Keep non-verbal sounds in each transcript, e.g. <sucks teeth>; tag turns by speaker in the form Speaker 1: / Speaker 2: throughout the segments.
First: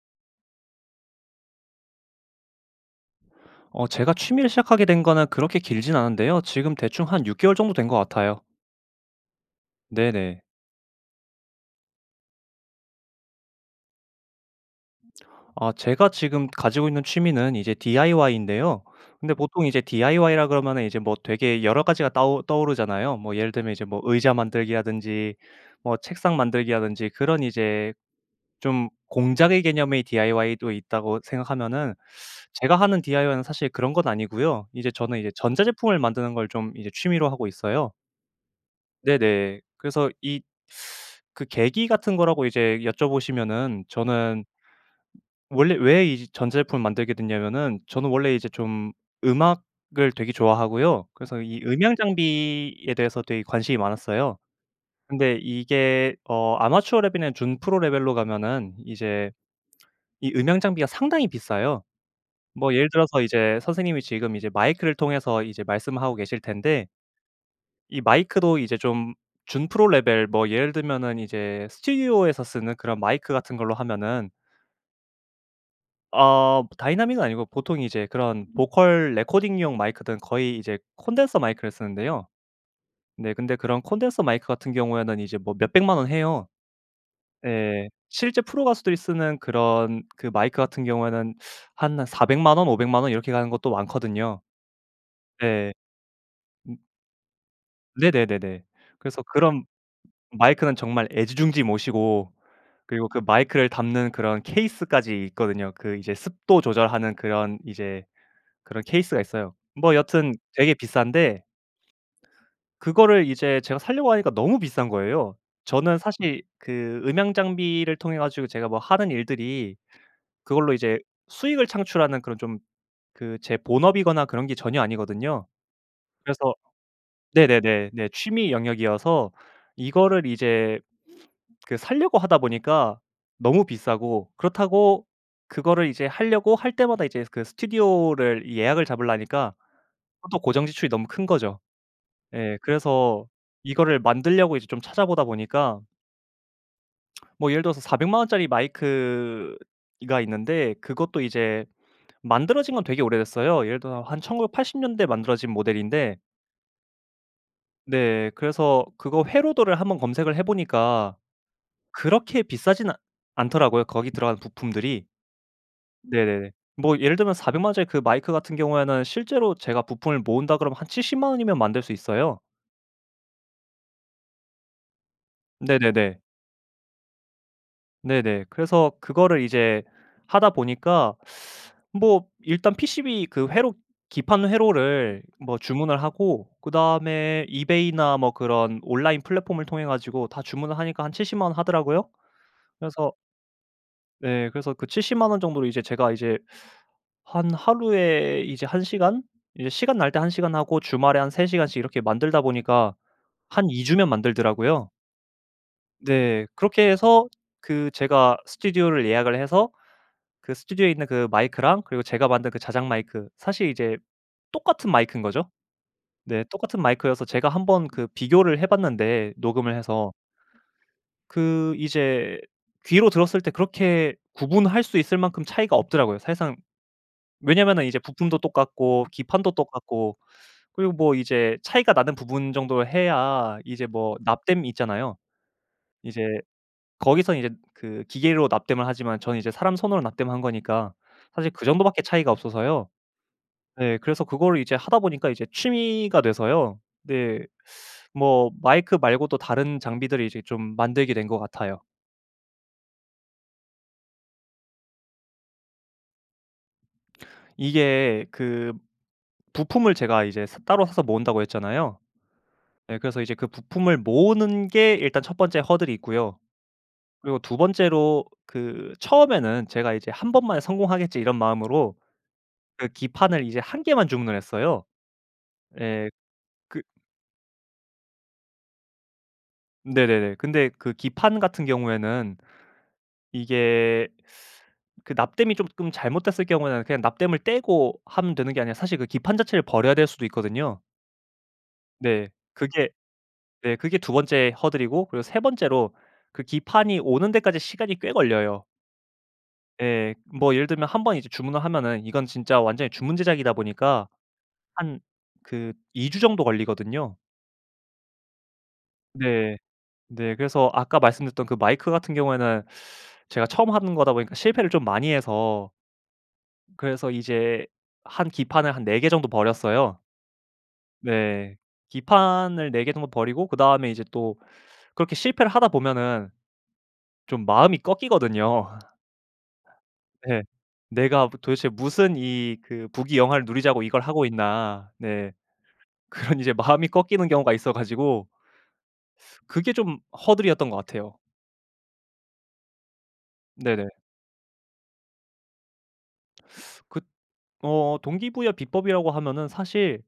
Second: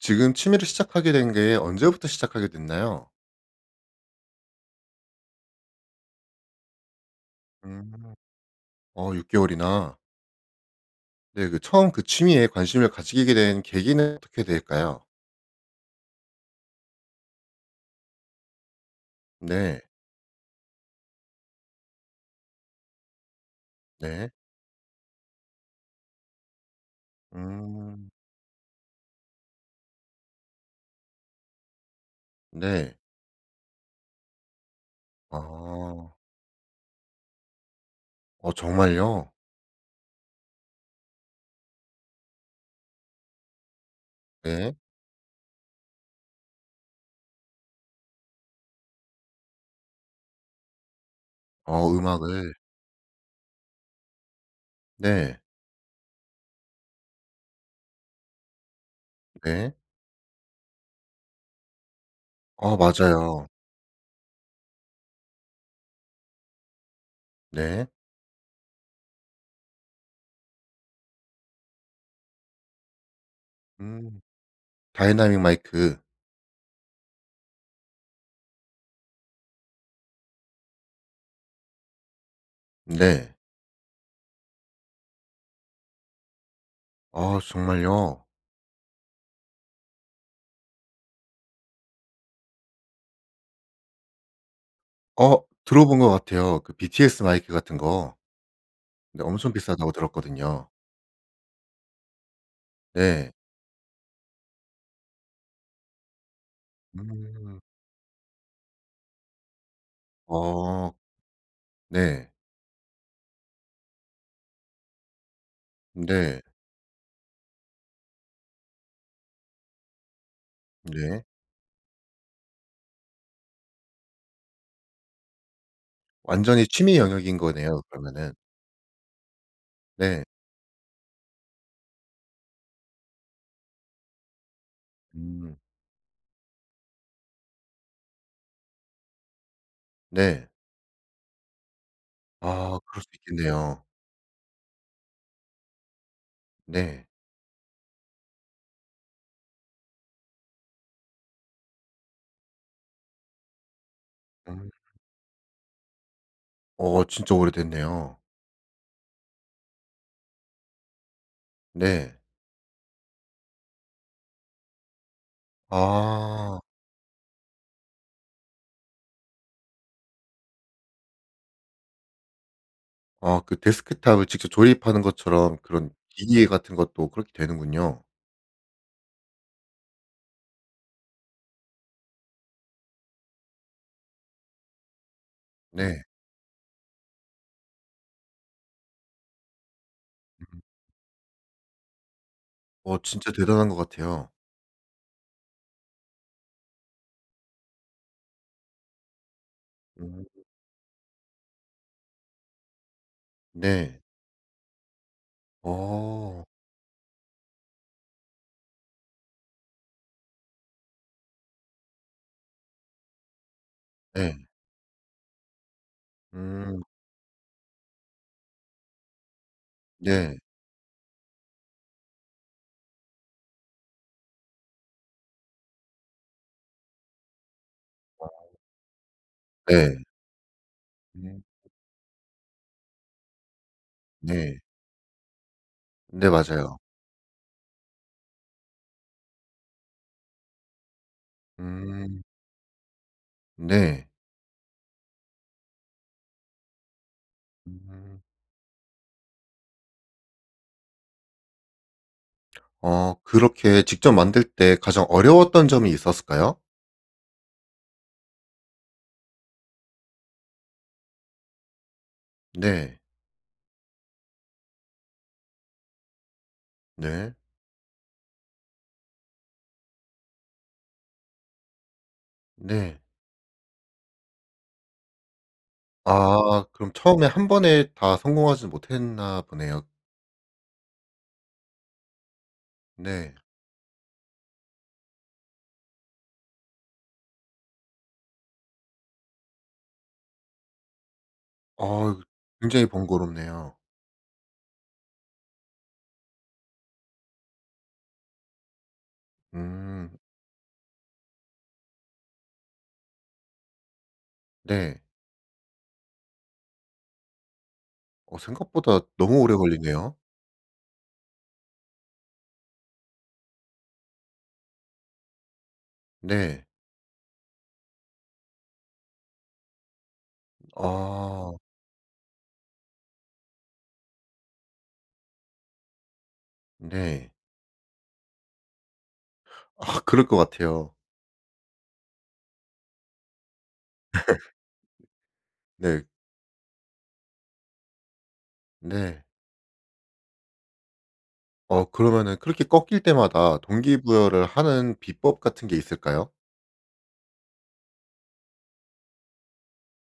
Speaker 1: 지금 취미를 시작하게 된 게 언제부터 시작하게 됐나요?
Speaker 2: 어 제가 취미를 시작하게 된 거는 그렇게 길진 않은데요. 지금 대충 한 6 개월 정도 된 것
Speaker 1: 음.
Speaker 2: 같아요.
Speaker 1: 어 6 개월이나.
Speaker 2: 네네.
Speaker 1: 네. 그 처음 그 취미에 관심을 가지게 된 계기는 어떻게 될까요?
Speaker 2: 아 제가 지금 가지고 있는 취미는 이제 DIY인데요. 근데 보통 이제
Speaker 1: 네.
Speaker 2: DIY라 그러면은 이제 뭐 되게 여러 가지가 따오 떠오르잖아요. 뭐 예를 들면 이제 뭐
Speaker 1: 네.
Speaker 2: 의자 만들기라든지 뭐 책상 만들기라든지 그런 이제
Speaker 1: 음.
Speaker 2: 좀 공작의 개념의 DIY도 있다고 생각하면은 제가
Speaker 1: 네.
Speaker 2: 하는 DIY는 사실 그런 건 아니고요. 이제 저는 이제 전자제품을
Speaker 1: 아.
Speaker 2: 만드는 걸 좀 이제 취미로 하고 있어요.
Speaker 1: 어 정말요?
Speaker 2: 네네. 그래서 이 그 계기 같은 거라고 이제 여쭤 보시면은 저는
Speaker 1: 네.
Speaker 2: 원래 왜 이 전자 제품을 만들게 됐냐하면은 저는 원래 이제 좀 음악을 되게 좋아하고요. 그래서 이
Speaker 1: 어
Speaker 2: 음향
Speaker 1: 음악을.
Speaker 2: 장비에 대해서 되게 관심이 많았어요. 근데
Speaker 1: 네.
Speaker 2: 이게 어 아마추어 레벨이랑 준프로 레벨로 가면은 이제
Speaker 1: 네.
Speaker 2: 이 음향 장비가 상당히 비싸요. 뭐
Speaker 1: 어
Speaker 2: 예를 들어서
Speaker 1: 맞아요.
Speaker 2: 이제 선생님이 지금 이제 마이크를 통해서 이제 말씀하고 계실 텐데
Speaker 1: 네.
Speaker 2: 이 마이크도 이제 좀 준프로 레벨, 뭐 예를 들면은 이제 스튜디오에서 쓰는 그런 마이크 같은 걸로
Speaker 1: 음.
Speaker 2: 하면은
Speaker 1: 다이나믹 마이크.
Speaker 2: 어 다이나믹은 아니고 보통 이제 그런 vocal recording용 마이크들은 거의 이제 콘덴서 마이크를 쓰는데요. 네.
Speaker 1: 네.
Speaker 2: 근데 그런 콘덴서 마이크 같은 경우에는 이제 뭐 몇 1,000,000 원 해요.
Speaker 1: 아
Speaker 2: 예.
Speaker 1: 정말요?
Speaker 2: 실제 프로 가수들이 쓰는 그런 그 마이크 같은 경우에는 한, 한 4,000,000 원, 5,000,000 원 이렇게 가는 것도 많거든요.
Speaker 1: 어.
Speaker 2: 네.
Speaker 1: 들어본 것 같아요 그
Speaker 2: 음.
Speaker 1: BTS 마이크 같은 거.
Speaker 2: 네네네네. 그래서
Speaker 1: 근데 엄청
Speaker 2: 그런
Speaker 1: 비싸다고 들었거든요.
Speaker 2: 마이크는 정말 애지중지 모시고 그리고 그
Speaker 1: 네.
Speaker 2: 마이크를 담는 그런 케이스까지 있거든요. 그 이제 습도 조절하는 그런
Speaker 1: 음.
Speaker 2: 이제 그런 케이스가 있어요. 뭐 여튼 되게
Speaker 1: 어
Speaker 2: 비싼데
Speaker 1: 네.
Speaker 2: 그거를 이제 제가 사려고 하니까 너무 비싼 거예요. 저는 사실
Speaker 1: 네.
Speaker 2: 그 음향 장비를 통해 가지고 제가 뭐 하는 일들이 그걸로 이제
Speaker 1: 네.
Speaker 2: 수익을 창출하는 그런 좀 그 제 본업이거나 그런 게 전혀 아니거든요. 그래서
Speaker 1: 완전히 취미 영역인 거네요
Speaker 2: 네네네네
Speaker 1: 그러면은.
Speaker 2: 취미 영역이어서
Speaker 1: 네.
Speaker 2: 이거를 이제 그 사려고 하다 보니까 너무 비싸고 그렇다고
Speaker 1: 음.
Speaker 2: 그거를 이제 하려고 할 때마다 이제 그 스튜디오를 예약을 잡으려니까 하도
Speaker 1: 네.
Speaker 2: 고정 지출이 너무 큰 거죠. 예
Speaker 1: 아 그럴 수도
Speaker 2: 그래서
Speaker 1: 있겠네요.
Speaker 2: 이거를 만들려고 이제 좀 찾아 보다 보니까
Speaker 1: 네.
Speaker 2: <smacks lips> 뭐 예를 들어서 400 만 원짜리 마이크 이 가 있는데 그것도 이제 만들어진 건 되게 오래됐어요. 예를 들어서 한
Speaker 1: 아.
Speaker 2: 1980 년대에 만들어진 모델인데
Speaker 1: 어 진짜 오래됐네요.
Speaker 2: 네. 그래서 그거 회로도를 한번 검색을 해 보니까
Speaker 1: 네.
Speaker 2: 그렇게 비싸진 않 않더라고요 거기 들어간 부품들이. 네네.
Speaker 1: 아.
Speaker 2: 뭐 예를 들면 400 만 원짜리 그 마이크 같은 경우에는 실제로 제가 부품을 모은다 그러면 한 70 만 원이면 만들 수 있어요.
Speaker 1: 아 그 데스크톱을 직접 조립하는 것처럼 그런
Speaker 2: 네네네.
Speaker 1: 기계 같은 것도 그렇게 되는군요.
Speaker 2: 네네. 그래서 그거를 이제 하다 보니까 <sucks teeth> 뭐 일단 PCB 그 회로 기판 회로를 뭐 주문을
Speaker 1: 네.
Speaker 2: 하고 그 다음에 eBay나 뭐 그런 온라인 플랫폼을 통해 가지고 다
Speaker 1: 음.
Speaker 2: 주문을 하니까 한 70 만 원 하더라고요.
Speaker 1: 어
Speaker 2: 그래서
Speaker 1: 진짜 대단한 것 같아요.
Speaker 2: 네. 그래서 그 70 만 원 정도로 이제 제가 이제 한 하루에 이제 1 시간 이제 시간 날 때 1
Speaker 1: 어.
Speaker 2: 시간 하고 주말에 한 3 시간씩 이렇게 만들다 보니까 한 2
Speaker 1: 네.
Speaker 2: 주면 만들더라고요.
Speaker 1: 어.
Speaker 2: 네. 그렇게 해서 그 제가 스튜디오를 예약을 해서 그 스튜디오에 있는 그 마이크랑 그리고 제가 만든 그 자작 마이크 사실 이제
Speaker 1: 예.
Speaker 2: 똑같은 마이크인 거죠. 네. 똑같은
Speaker 1: 음.
Speaker 2: 마이크여서 제가 한번 그 비교를 해 봤는데 녹음을 해서
Speaker 1: 네.
Speaker 2: 그 이제 귀로 들었을 때 그렇게 구분할 수 있을 만큼 차이가 없더라고요. 사실상 왜냐하면은 이제 부품도
Speaker 1: 아.
Speaker 2: 똑같고 기판도
Speaker 1: 네.
Speaker 2: 똑같고. 그리고 뭐
Speaker 1: 음.
Speaker 2: 이제 차이가 나는 부분 정도 해야 이제 뭐
Speaker 1: 네.
Speaker 2: 납땜 있잖아요. 이제
Speaker 1: 네 맞아요.
Speaker 2: 거기서 이제 그 기계로 납땜을 하지만 저는 이제 사람 손으로 납땜을 한 거니까 사실 그 정도 밖에
Speaker 1: 음.
Speaker 2: 차이가 없어서요. 예.
Speaker 1: 네.
Speaker 2: 그래서 그거를 이제 하다 보니까 이제 취미가 돼서요. 네.
Speaker 1: 음.
Speaker 2: 뭐 마이크 말고도 다른 장비들을 이제 좀 만들게 된 것 같아요.
Speaker 1: 아 그렇게 직접 만들 때 가장 어려웠던 점이 있었을까요?
Speaker 2: 이게 그 부품을 제가 이제 사 따로 사서 모은다고 했잖아요. 네
Speaker 1: 네.
Speaker 2: 그래서 이제 그 부품을 모으는 게 일단 1 번째 허들이고요.
Speaker 1: 네.
Speaker 2: 그리고 2 번째로 그 처음에는 제가 이제 '1 번만에 성공하겠지.' 이런 마음으로 그
Speaker 1: 네.
Speaker 2: 기판을 이제 1 개만 주문을 했어요. 예.
Speaker 1: 아.
Speaker 2: 그
Speaker 1: 그럼 처음에 1 번에 다 성공하지 못했나 보네요.
Speaker 2: 네네네. 근데 그 기판 같은 경우에는
Speaker 1: 네.
Speaker 2: 이게 <sucks teeth> 그 납땜이 쪼금 잘못됐을 경우에는 그냥 납땜을 떼고 하면 되는 게 아니라 사실 그 기판 자체를 버려야 될 수도 있거든요.
Speaker 1: 어 그
Speaker 2: 네.
Speaker 1: 굉장히
Speaker 2: 그게 네
Speaker 1: 번거롭네요.
Speaker 2: 그게 2 번째 허들이고 그리고 3 번째로 그 기판이 오는 데까지 시간이 꽤 걸려요. 예.
Speaker 1: 음.
Speaker 2: 뭐 예를 들면 1 번 이제 주문을 하면은 이건 진짜 완전히 주문 제작이다 보니까 한
Speaker 1: 네.
Speaker 2: 그 2 주 정도 걸리거든요.
Speaker 1: 어 생각보다 너무 오래
Speaker 2: 네.
Speaker 1: 걸리네요.
Speaker 2: 네 그래서 아까 말씀드렸던 그 마이크 같은 경우에는 제가 처음 하는 거다 보니까 실패를 좀 많이 해서
Speaker 1: 네.
Speaker 2: 그래서 이제 한 기판을 한 4 개 정도 버렸어요.
Speaker 1: 아.
Speaker 2: 네. 기판을 4 개 정도 버리고 그 다음에 이제 또 그렇게 실패를 하다 보면은
Speaker 1: 네.
Speaker 2: 좀 마음이 꺾이거든요.
Speaker 1: 아 그럴 것
Speaker 2: 네.
Speaker 1: 같아요.
Speaker 2: '내가 도 도대체 무슨 이 그 부귀영화를 누리자고 이걸 하고 있나.' 네.
Speaker 1: <laughs> 네.
Speaker 2: 그런 이제 마음이 꺾이는 경우가 있어가지고
Speaker 1: 네.
Speaker 2: 그게 좀 허들이었던 것 같아요.
Speaker 1: 어 그러면은 그렇게 꺾일 때마다
Speaker 2: 네네.
Speaker 1: 동기부여를 하는 비법 같은 게 있을까요?
Speaker 2: 그 어 동기부여 비법이라고 하면은 사실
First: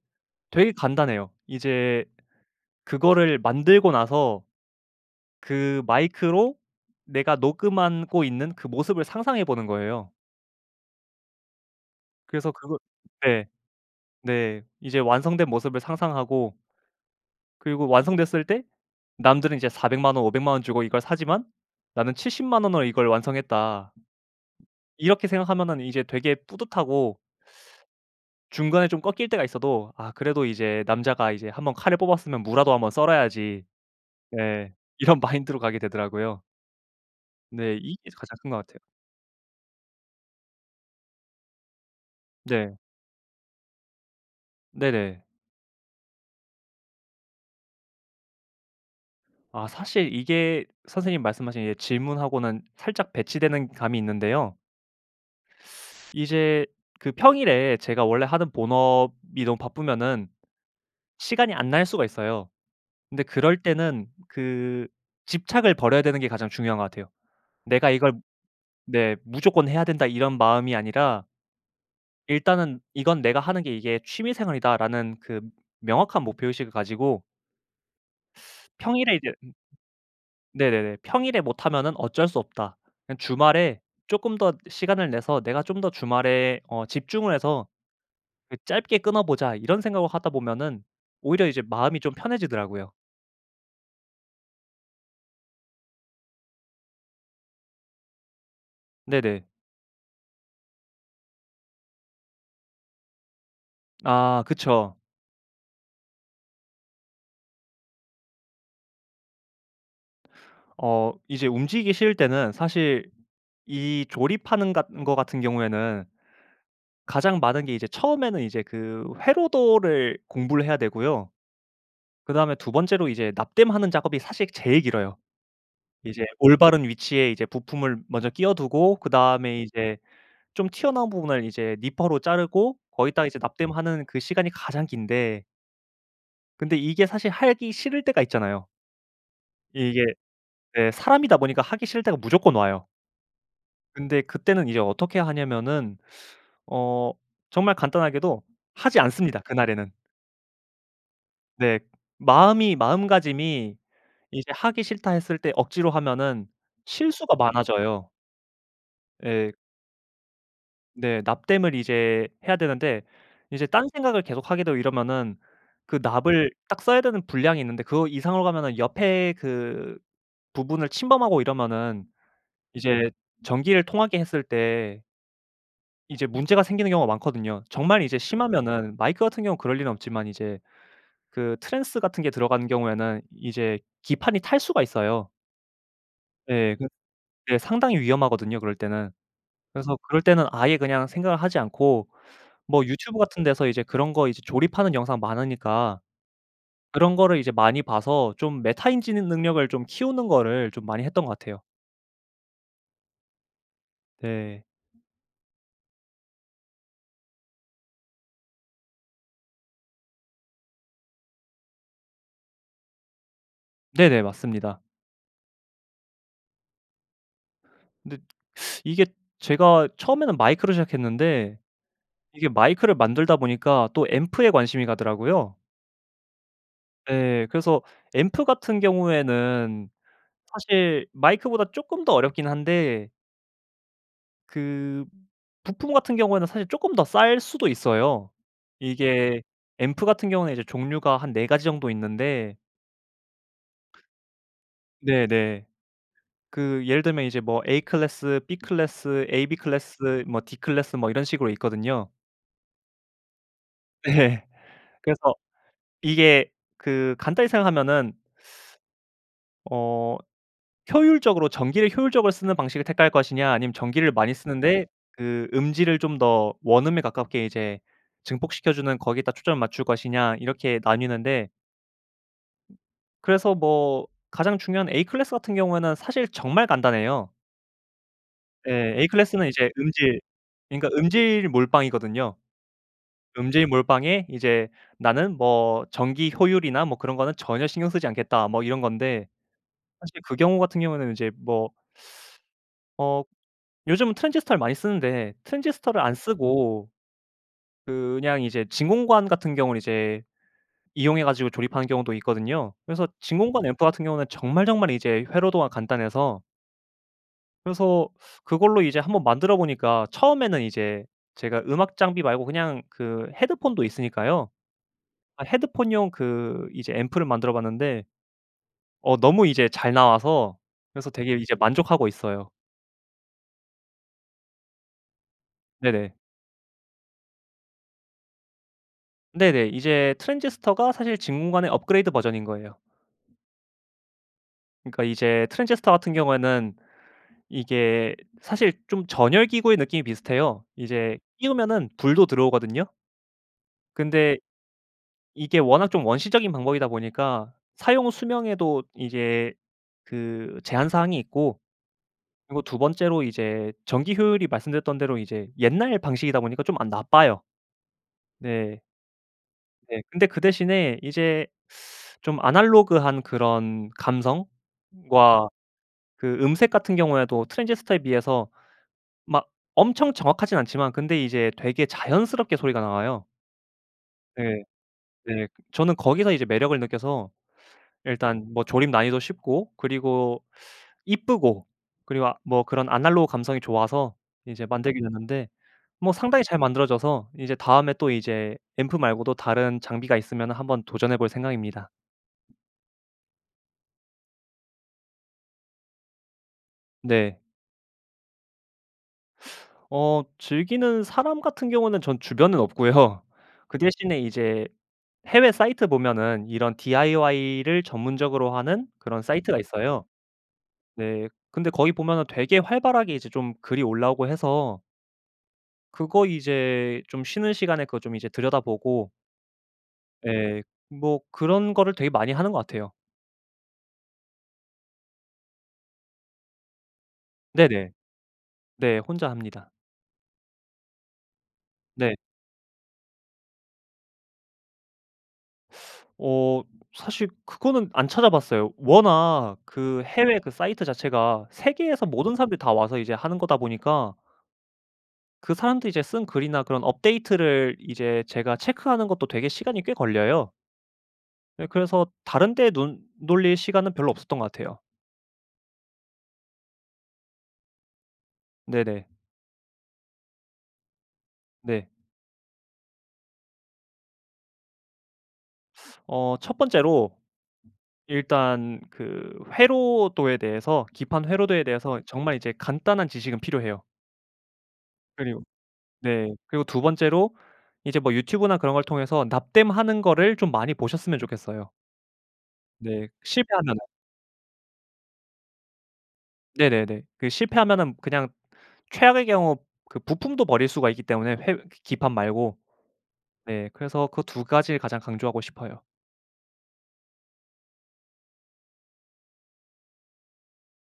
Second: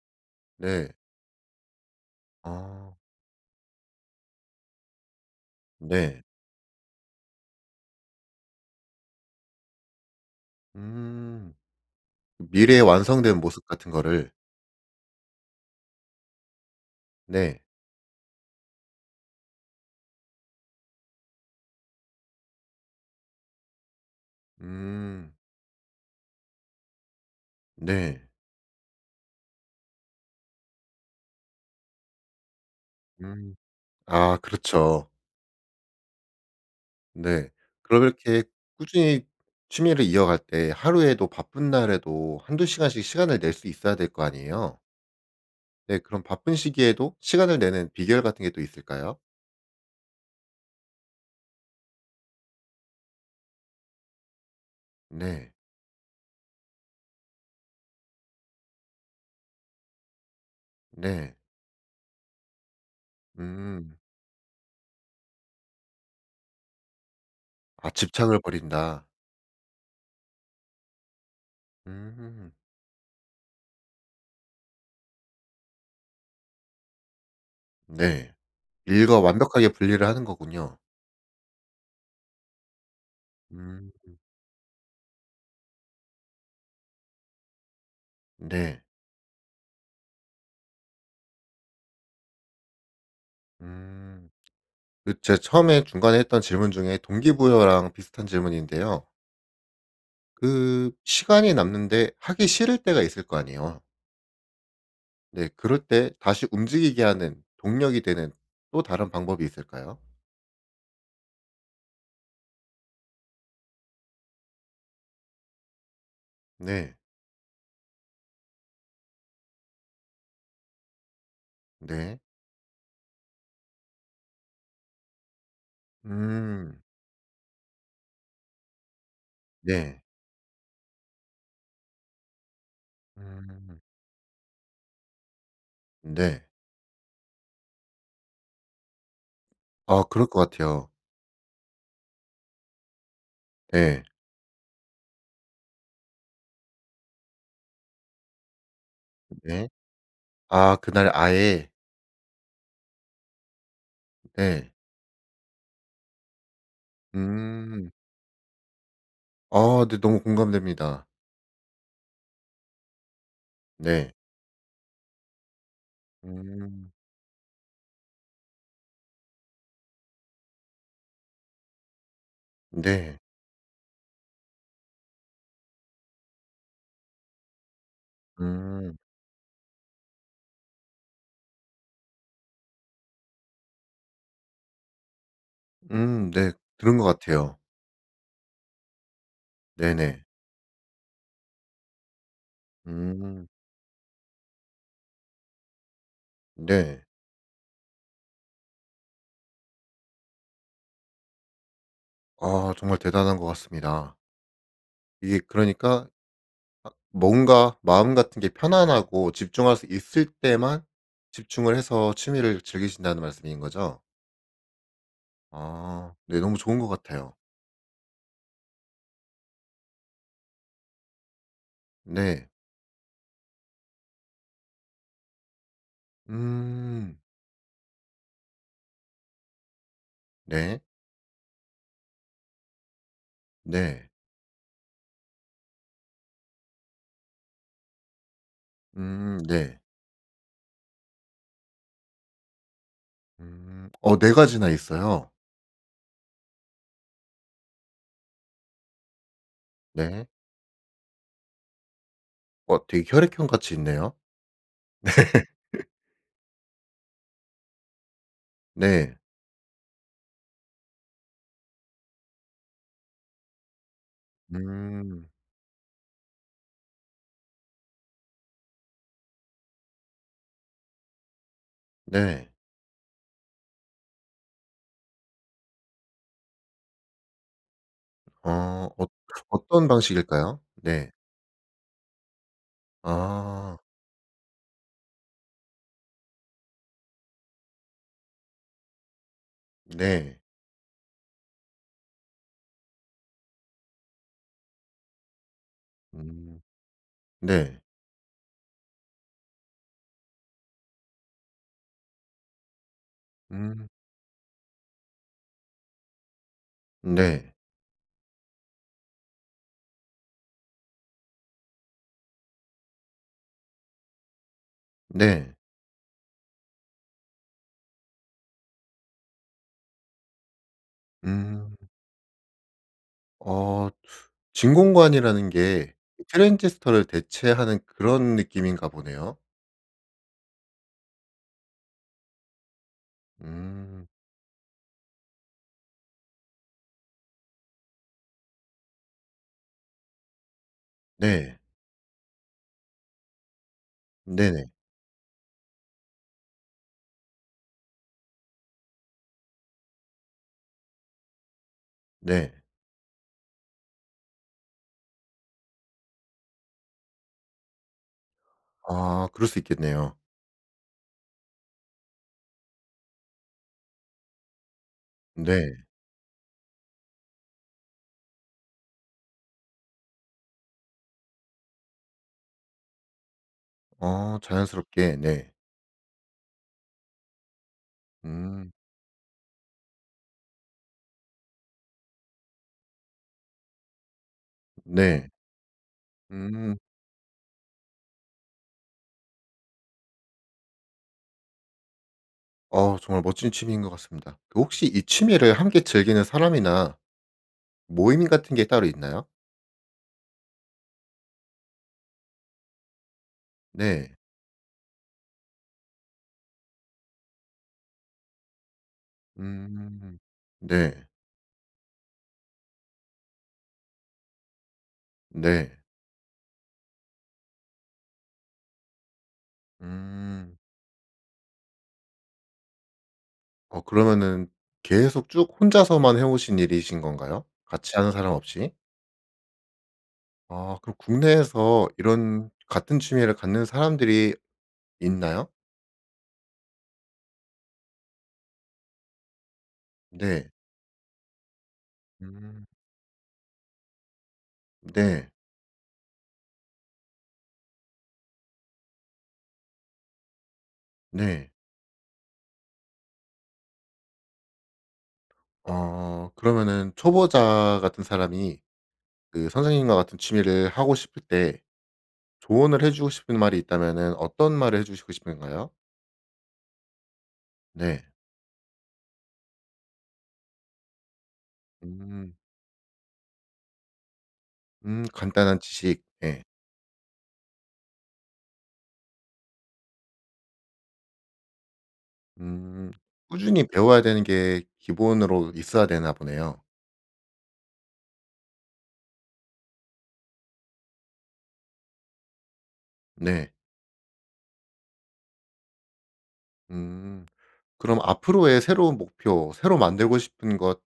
Speaker 2: 되게
Speaker 1: 네.
Speaker 2: 간단해요. 이제
Speaker 1: 아.
Speaker 2: 그거를 만들고 나서 그
Speaker 1: 네.
Speaker 2: 마이크로 내가 녹음한 고 있는 그 모습을 상상해 보는 거예요.
Speaker 1: 음.
Speaker 2: 그래서 그거
Speaker 1: 미래에 완성된
Speaker 2: 네.
Speaker 1: 모습 같은 거를
Speaker 2: 네. 이제 완성된 모습을 상상하고
Speaker 1: 네.
Speaker 2: 그리고 완성됐을 때 남들은 이제 4,000,000 원, 5,000,000 원 주고 이걸 사지만 나는 700,000 원으로 이걸 완성했다. 이렇게
Speaker 1: 음.
Speaker 2: 생각하면은 이제 되게 뿌듯하고
Speaker 1: 네.
Speaker 2: 중간에 좀 꺾일 때가 있어도 아 그래도 이제 "남자가 이제 1 번 칼을 뽑았으면 무라도 1 번
Speaker 1: 음.
Speaker 2: 썰어야지."
Speaker 1: 아
Speaker 2: 네
Speaker 1: 그렇죠.
Speaker 2: 이런 마인드로 가게 되더라고요.
Speaker 1: 네.
Speaker 2: 네. 이게
Speaker 1: 그럼
Speaker 2: 가장
Speaker 1: 이렇게
Speaker 2: 큰 것 같아요.
Speaker 1: 꾸준히 취미를 이어갈 때 하루에도 바쁜 날에도 1-2
Speaker 2: 네.
Speaker 1: 시간씩 시간을 낼 수 있어야 될 거 아니에요?
Speaker 2: 네네.
Speaker 1: 네. 그럼 바쁜 시기에도 시간을 내는 비결 같은 게 또 있을까요?
Speaker 2: 아 사실 이게 선생님 말씀하신 질문하고는 살짝 배치되는 감이 있는데요.
Speaker 1: 네.
Speaker 2: 이제 그 평일에 제가 원래 하던 본업이 너무 바쁘면은
Speaker 1: 네.
Speaker 2: 시간이 안 날 수가 있어요. 근데 그럴
Speaker 1: 음.
Speaker 2: 때는 그 집착을 버려야 되는 게 가장 중요한 것 같아요. 내가
Speaker 1: 아
Speaker 2: 이걸
Speaker 1: 집착을 버린다.
Speaker 2: 네. '무조건 해야 된다.' 이런 마음이 아니라
Speaker 1: 음.
Speaker 2: '일단은 이건 내가 하는 게 이게 취미 생활이다.'라는 그 명확한 목표 의식을 가지고
Speaker 1: 네.
Speaker 2: <sucks teeth> 평일에
Speaker 1: 일과
Speaker 2: 이제 음
Speaker 1: 완벽하게 분리를 하는 거군요.
Speaker 2: 네네네. '평일에 못하면은 어쩔 수 없다. 그냥 주말에
Speaker 1: 음.
Speaker 2: 쪼끔 더 시간을 내서 내가 좀 더 주말에 어 집중을 해서 그
Speaker 1: 네.
Speaker 2: 짧게 끊어보자.' 이런 생각을 하다 보면은 오히려 이제 마음이 좀 편해지더라고요.
Speaker 1: 음. 그 제가 처음에 중간에 했던 질문 중에 동기부여랑 비슷한 질문인데요.
Speaker 2: 네네.
Speaker 1: 그 시간이 남는데 하기 싫을 때가 있을 거 아니에요.
Speaker 2: 아 그쵸.
Speaker 1: 네. 그럴 때 다시 움직이게 하는 동력이 되는 또 다른 방법이 있을까요?
Speaker 2: 어 이제 움직이기 싫을 때는 사실 이 조립하는 같 은거 같은 경우에는
Speaker 1: 네.
Speaker 2: 가장 많은 게 이제 처음에는 이제 그 회로도를 공부를 해야 되고요.
Speaker 1: 네.
Speaker 2: 그다음에 2 번째로 이제 납땜하는 작업이 사실 제일 길어요. 이제
Speaker 1: 음.
Speaker 2: 올바른 위치에 이제 부품을 먼저 끼워두고 그다음에 이제
Speaker 1: 네.
Speaker 2: 좀 튀어나온 부분을 이제 니퍼로 자르고 거기다 이제
Speaker 1: 음.
Speaker 2: 납땜하는 그 시간이 가장 긴데
Speaker 1: 네.
Speaker 2: 근데 이게 사실 하기 싫을 때가 있잖아요.
Speaker 1: 아
Speaker 2: 이게
Speaker 1: 그럴 것 같아요.
Speaker 2: 네 사람이다 보니까 하기 싫을 때가 무조건 와요.
Speaker 1: 예.
Speaker 2: 근데 그때는 이제 어떻게 하냐면은 어 정말 간단하게도 하지 않습니다
Speaker 1: 네.
Speaker 2: 그날에는.
Speaker 1: 아 그날 아예.
Speaker 2: 네. 마음이 마음가짐이 이제
Speaker 1: 예.
Speaker 2: '하기 싫다.' 했을 때 억지로 하면은 실수가
Speaker 1: 음.
Speaker 2: 많아져요. 예.
Speaker 1: 아 네 너무 공감됩니다.
Speaker 2: 네. 납땜을 이제 해야 되는데 이제 딴
Speaker 1: 네.
Speaker 2: 생각을 계속하게 되고 이러면은 그 납을 딱
Speaker 1: 음.
Speaker 2: 써야 되는 분량이 있는데 그 이상으로 가면은 옆에 그 부분을 침범하고 이러면은 이제
Speaker 1: 네.
Speaker 2: 전기를 통하게 했을 때 이제 문제가 생기는 경우가 많거든요. 정말 이제 심하면은
Speaker 1: 음.
Speaker 2: 마이크 같은 경우는 그럴 리는 없지만 이제 그 trans 같은 게 들어가는 경우에는 이제 기판이 탈 수가 있어요.
Speaker 1: 음 네.
Speaker 2: 예 그
Speaker 1: 들은 것
Speaker 2: 네
Speaker 1: 같아요.
Speaker 2: 상당히 위험하거든요 그럴 때는. 그래서 그럴
Speaker 1: 네네.
Speaker 2: 때는 아예 그냥 생각을 하지 않고 뭐 유튜브 같은
Speaker 1: 음.
Speaker 2: 데서 이제 그런 거 이제 조립하는 영상 많으니까
Speaker 1: 네.
Speaker 2: 그런 거를 이제 많이 봐서 좀 메타인지 능 능력을 좀 키우는 거를 좀 많이 했던 것 같아요.
Speaker 1: 아 정말 대단한 것 같습니다.
Speaker 2: 네.
Speaker 1: 이게 그러니까 아 뭔가 마음 같은 게 편안하고 집중할 수 있을 때만 집중을 해서 취미를 즐기신다는 말씀인 거죠?
Speaker 2: 네네. 맞습니다.
Speaker 1: 아. 네 너무 좋은 것 같아요.
Speaker 2: 근데 <sucks teeth> 이게 제가 처음에는 마이크로 시작했는데
Speaker 1: 네.
Speaker 2: 이게 마이크를 만들다 보니까 또 앰프에 관심이 가더라고요.
Speaker 1: 음.
Speaker 2: 예 그래서 앰프 같은 경우에는
Speaker 1: 네.
Speaker 2: 사실 마이크보다 쪼끔 더 어렵긴 한데
Speaker 1: 네.
Speaker 2: 그 부품 같은 경우에는 사실 쪼끔 더 쌀 수도 있어요.
Speaker 1: 음
Speaker 2: 이게
Speaker 1: 네.
Speaker 2: 앰프 같은 경우에는 이제 종류가 한 4 가지 정도 있는데.
Speaker 1: 음. 어 4 가지나 있어요?
Speaker 2: 네네. 그 예를 들면 이제 뭐 A클래스, B클래스, AB클래스,
Speaker 1: 네.
Speaker 2: 뭐 D클래스 뭐 이런 식으로 있거든요.
Speaker 1: 어 되게 혈액형 같이 있네요.
Speaker 2: 네.
Speaker 1: 네.
Speaker 2: 그래서
Speaker 1: <laughs>
Speaker 2: 이게 그 간단히 생각하면은
Speaker 1: 네.
Speaker 2: <sucks teeth> 어 효율적으로 전기를 효율적으로 쓰는 방식을 택할 것이냐 아니면 전기를 많이 쓰는데
Speaker 1: 음.
Speaker 2: 그 음질을 좀 더 원음에 가깝게 이제 증폭시켜 주는 거기에다 초점을 맞출 것이냐 이렇게 나뉘는데.
Speaker 1: 네.
Speaker 2: 그래서 뭐 가장 중요한 A클래스 같은 경우에는 사실 정말 간단해요.
Speaker 1: 어.
Speaker 2: 예.
Speaker 1: 어
Speaker 2: A클래스는 이제
Speaker 1: 어떤
Speaker 2: 음질
Speaker 1: 방식일까요?
Speaker 2: 그러니까
Speaker 1: 네.
Speaker 2: 음질 몰빵이거든요. 음질
Speaker 1: 아.
Speaker 2: 몰빵에 이제 뭐 '전기 효율이나 뭐 그런 거는 전혀 신경 쓰지 않겠다.' 뭐 이런 건데 사실 그
Speaker 1: 네.
Speaker 2: 경우 같은 경우는 이제 뭐 어. 요즘은 트랜지스터를 많이 쓰는데 트랜지스터를 안
Speaker 1: 음.
Speaker 2: 쓰고
Speaker 1: 네.
Speaker 2: 그냥 이제 진공관 같은 경우를 이제 이용해 가지고 조립하는 경우도 있거든요. 그래서 진공관 앰프
Speaker 1: 음.
Speaker 2: 같은 경우에는 정말, 정말 이제 회로도가 간단해서
Speaker 1: 네.
Speaker 2: 그래서 그걸로 이제 1 번 만들어 보니까 처음에는 이제 제가 음악 장비 말고 그냥 그 헤드폰도 있으니까요. 아
Speaker 1: 네.
Speaker 2: 헤드폰용 그 이제 앰프를 만들어 봤는데 어 너무 이제 잘 나와서 그래서 되게 이제
Speaker 1: 음.
Speaker 2: 만족하고 있어요.
Speaker 1: 어. 진공관이라는 게
Speaker 2: 네네.
Speaker 1: 트랜지스터를 대체하는 그런 느낌인가 보네요.
Speaker 2: 네네. 이제 트랜지스터가 사실 진공관의 업그레이드 버전인 거예요.
Speaker 1: 음.
Speaker 2: 그러니까 이제 트랜지스터 같은 경우에는 이게 사실 좀 전열 기구의 느낌이 비슷해요. 이제
Speaker 1: 네.
Speaker 2: 끼우면은 불도 들어오거든요. 근데
Speaker 1: 네네.
Speaker 2: 이게 워낙 좀 원시적인 방법이다 보니까 사용 수명에도 이게 그 제한 사항이 있고.
Speaker 1: 네.
Speaker 2: 그리고 2 번째로 이제 전기 효율이 말씀드렸던 대로 이제 옛날 방식이다 보니까 좀 안 나빠요. 네.
Speaker 1: 아. 그럴 수
Speaker 2: 네.
Speaker 1: 있겠네요.
Speaker 2: 근데 그 대신에 이제 <sucks teeth> 좀 아날로그한 그런 감성과
Speaker 1: 네.
Speaker 2: 그 음색 같은 경우에도 트랜지스터에 비해서 막 엄청 정확하진 않지만 근데 이제 되게 자연스럽게 소리가 나와요.
Speaker 1: 어
Speaker 2: 예.
Speaker 1: 자연스럽게.
Speaker 2: 네.
Speaker 1: 네.
Speaker 2: 저는 거기서 이제 매력을 느껴서 일단 뭐
Speaker 1: 음.
Speaker 2: 조립 난이도 쉽고 그리고 이쁘고. 그리고 아 뭐 그런 아날로그 감성이 좋아서 이제 만들게
Speaker 1: 네.
Speaker 2: 됐는데 뭐 상당히 잘
Speaker 1: 음.
Speaker 2: 만들어져서 이제 다음에 또 이제 앰프 말고도 다른 장비가 있으면 한번 도전해 볼 생각입니다.
Speaker 1: 어우 정말 멋진 취미인 것 같습니다. 그 혹시 이 취미를 함께 즐기는 사람이나
Speaker 2: 네.
Speaker 1: 모임 같은 게 따로 있나요?
Speaker 2: <sucks teeth> 어. 즐기는 사람 같은 경우에는 전 주변은 없고요. 그
Speaker 1: 네.
Speaker 2: 대신에 이제 해외 사이트 보면은 이런 DIY를 전문적으로 하는 그런 사이트가 있어요.
Speaker 1: 음. 네.
Speaker 2: 네. 근데 거기 보면은 되게 활발하게 이제 좀 글이 올라오고 해서...
Speaker 1: 네.
Speaker 2: 그거 이제 좀 쉬는 시간에 그거 좀 이제 들여다 보고
Speaker 1: 음.
Speaker 2: 예. 뭐 그런 거를 되게 많이 하는 것 같아요.
Speaker 1: 어 그러면은 계속 쭉 혼자서만 해 오신 일이신 건가요?
Speaker 2: 네네.
Speaker 1: 같이 하는 사람 없이?
Speaker 2: 네. 혼자 합니다.
Speaker 1: 아 그럼 국내에서
Speaker 2: 네.
Speaker 1: 이런 같은 취미를 갖는 사람들이 있나요?
Speaker 2: 어 사실 그거는 안 찾아 봤어요. 워낙 그 해외
Speaker 1: 네.
Speaker 2: 그 사이트 자체가 세계에서 모든 사람들이
Speaker 1: 음.
Speaker 2: 다 와서 이제 하는 거다 보니까
Speaker 1: 네.
Speaker 2: 그 사람들이 이제 쓴 글이나 그런 업데이트를 이제 제가 체크하는 것도 되게 시간이 꽤 걸려요.
Speaker 1: 네.
Speaker 2: 예 그래서 다른 데 눈 돌릴 시간은 별로 없었던 것 같아요.
Speaker 1: 아 그러면은 초보자 같은 사람이
Speaker 2: 네네.
Speaker 1: 그 선생님과 같은 취미를 하고 싶을 때
Speaker 2: 네.
Speaker 1: 조언을 해 주고 싶은 말이 있다면은 어떤 말을 해 주시고 싶은가요?
Speaker 2: 어 1 번째로
Speaker 1: 네.
Speaker 2: 일단 그 회로도에 대해서 기판 회로도에 대해서 정말
Speaker 1: 음.
Speaker 2: 이제 간단한 지식은 필요해요.
Speaker 1: 음
Speaker 2: 그리고
Speaker 1: 간단한 지식.
Speaker 2: 네
Speaker 1: 예.
Speaker 2: 그리고 2 번째로 이제 뭐 유튜브나 그런 걸 통해서 납땜하는 거를 좀 많이 보셨으면 좋겠어요.
Speaker 1: 음.
Speaker 2: 네
Speaker 1: 꾸준히
Speaker 2: 실패하면은
Speaker 1: 배워야 되는 게 기본으로 있어야 되나 보네요.
Speaker 2: 네네네. 그 실패하면은 그냥 최악의 경우 그 부품도 버릴 수가 있기 때문에 회 기판 말고
Speaker 1: 네.
Speaker 2: 네 그래서 그 2 가지를 가장 강조하고 싶어요.
Speaker 1: 음. 그럼 앞으로의 새로운 목표 새로 만들고 싶은 것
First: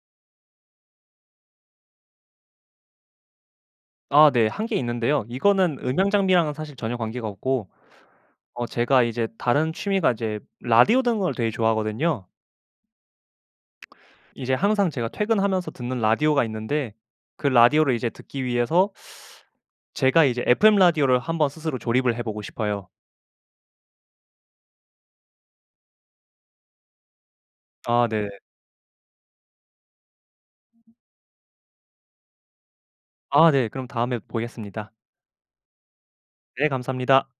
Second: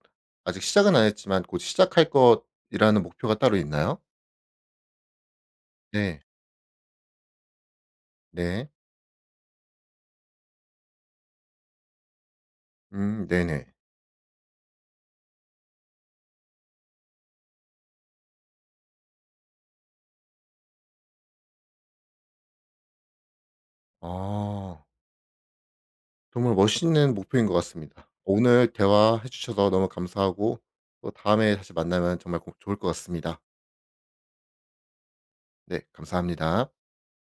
Speaker 1: 아직 시작은 안 했지만 곧 시작할 것이라는 목표가 따로 있나요?
Speaker 2: 아 네. 1 개 있는데요. 이거는 음향
Speaker 1: 네.
Speaker 2: 장비랑은 사실 전혀 관계가 없고 어
Speaker 1: 네.
Speaker 2: 제가 이제 다른 취미가 이제 라디오 듣는 걸 되게 좋아하거든요.
Speaker 1: 음 네네.
Speaker 2: 이제 항상 제가 퇴근하면서 듣는 라디오가 있는데 그 라디오를 이제 듣기 위해서 <sucks teeth> 제가 이제 FM 라디오를 한번 스스로 조립을 해 보고 싶어요.
Speaker 1: 아. 정말 멋있는 목표인 것
Speaker 2: 아
Speaker 1: 같습니다.
Speaker 2: 네.
Speaker 1: 오늘 대화해 주셔서 너무 감사하고 또 다음에 다시 만나면 정말 꼭 좋을 것 같습니다.
Speaker 2: 아 네. 그럼 다음에 보겠습니다.
Speaker 1: 네.
Speaker 2: 네
Speaker 1: 감사합니다.
Speaker 2: 감사합니다.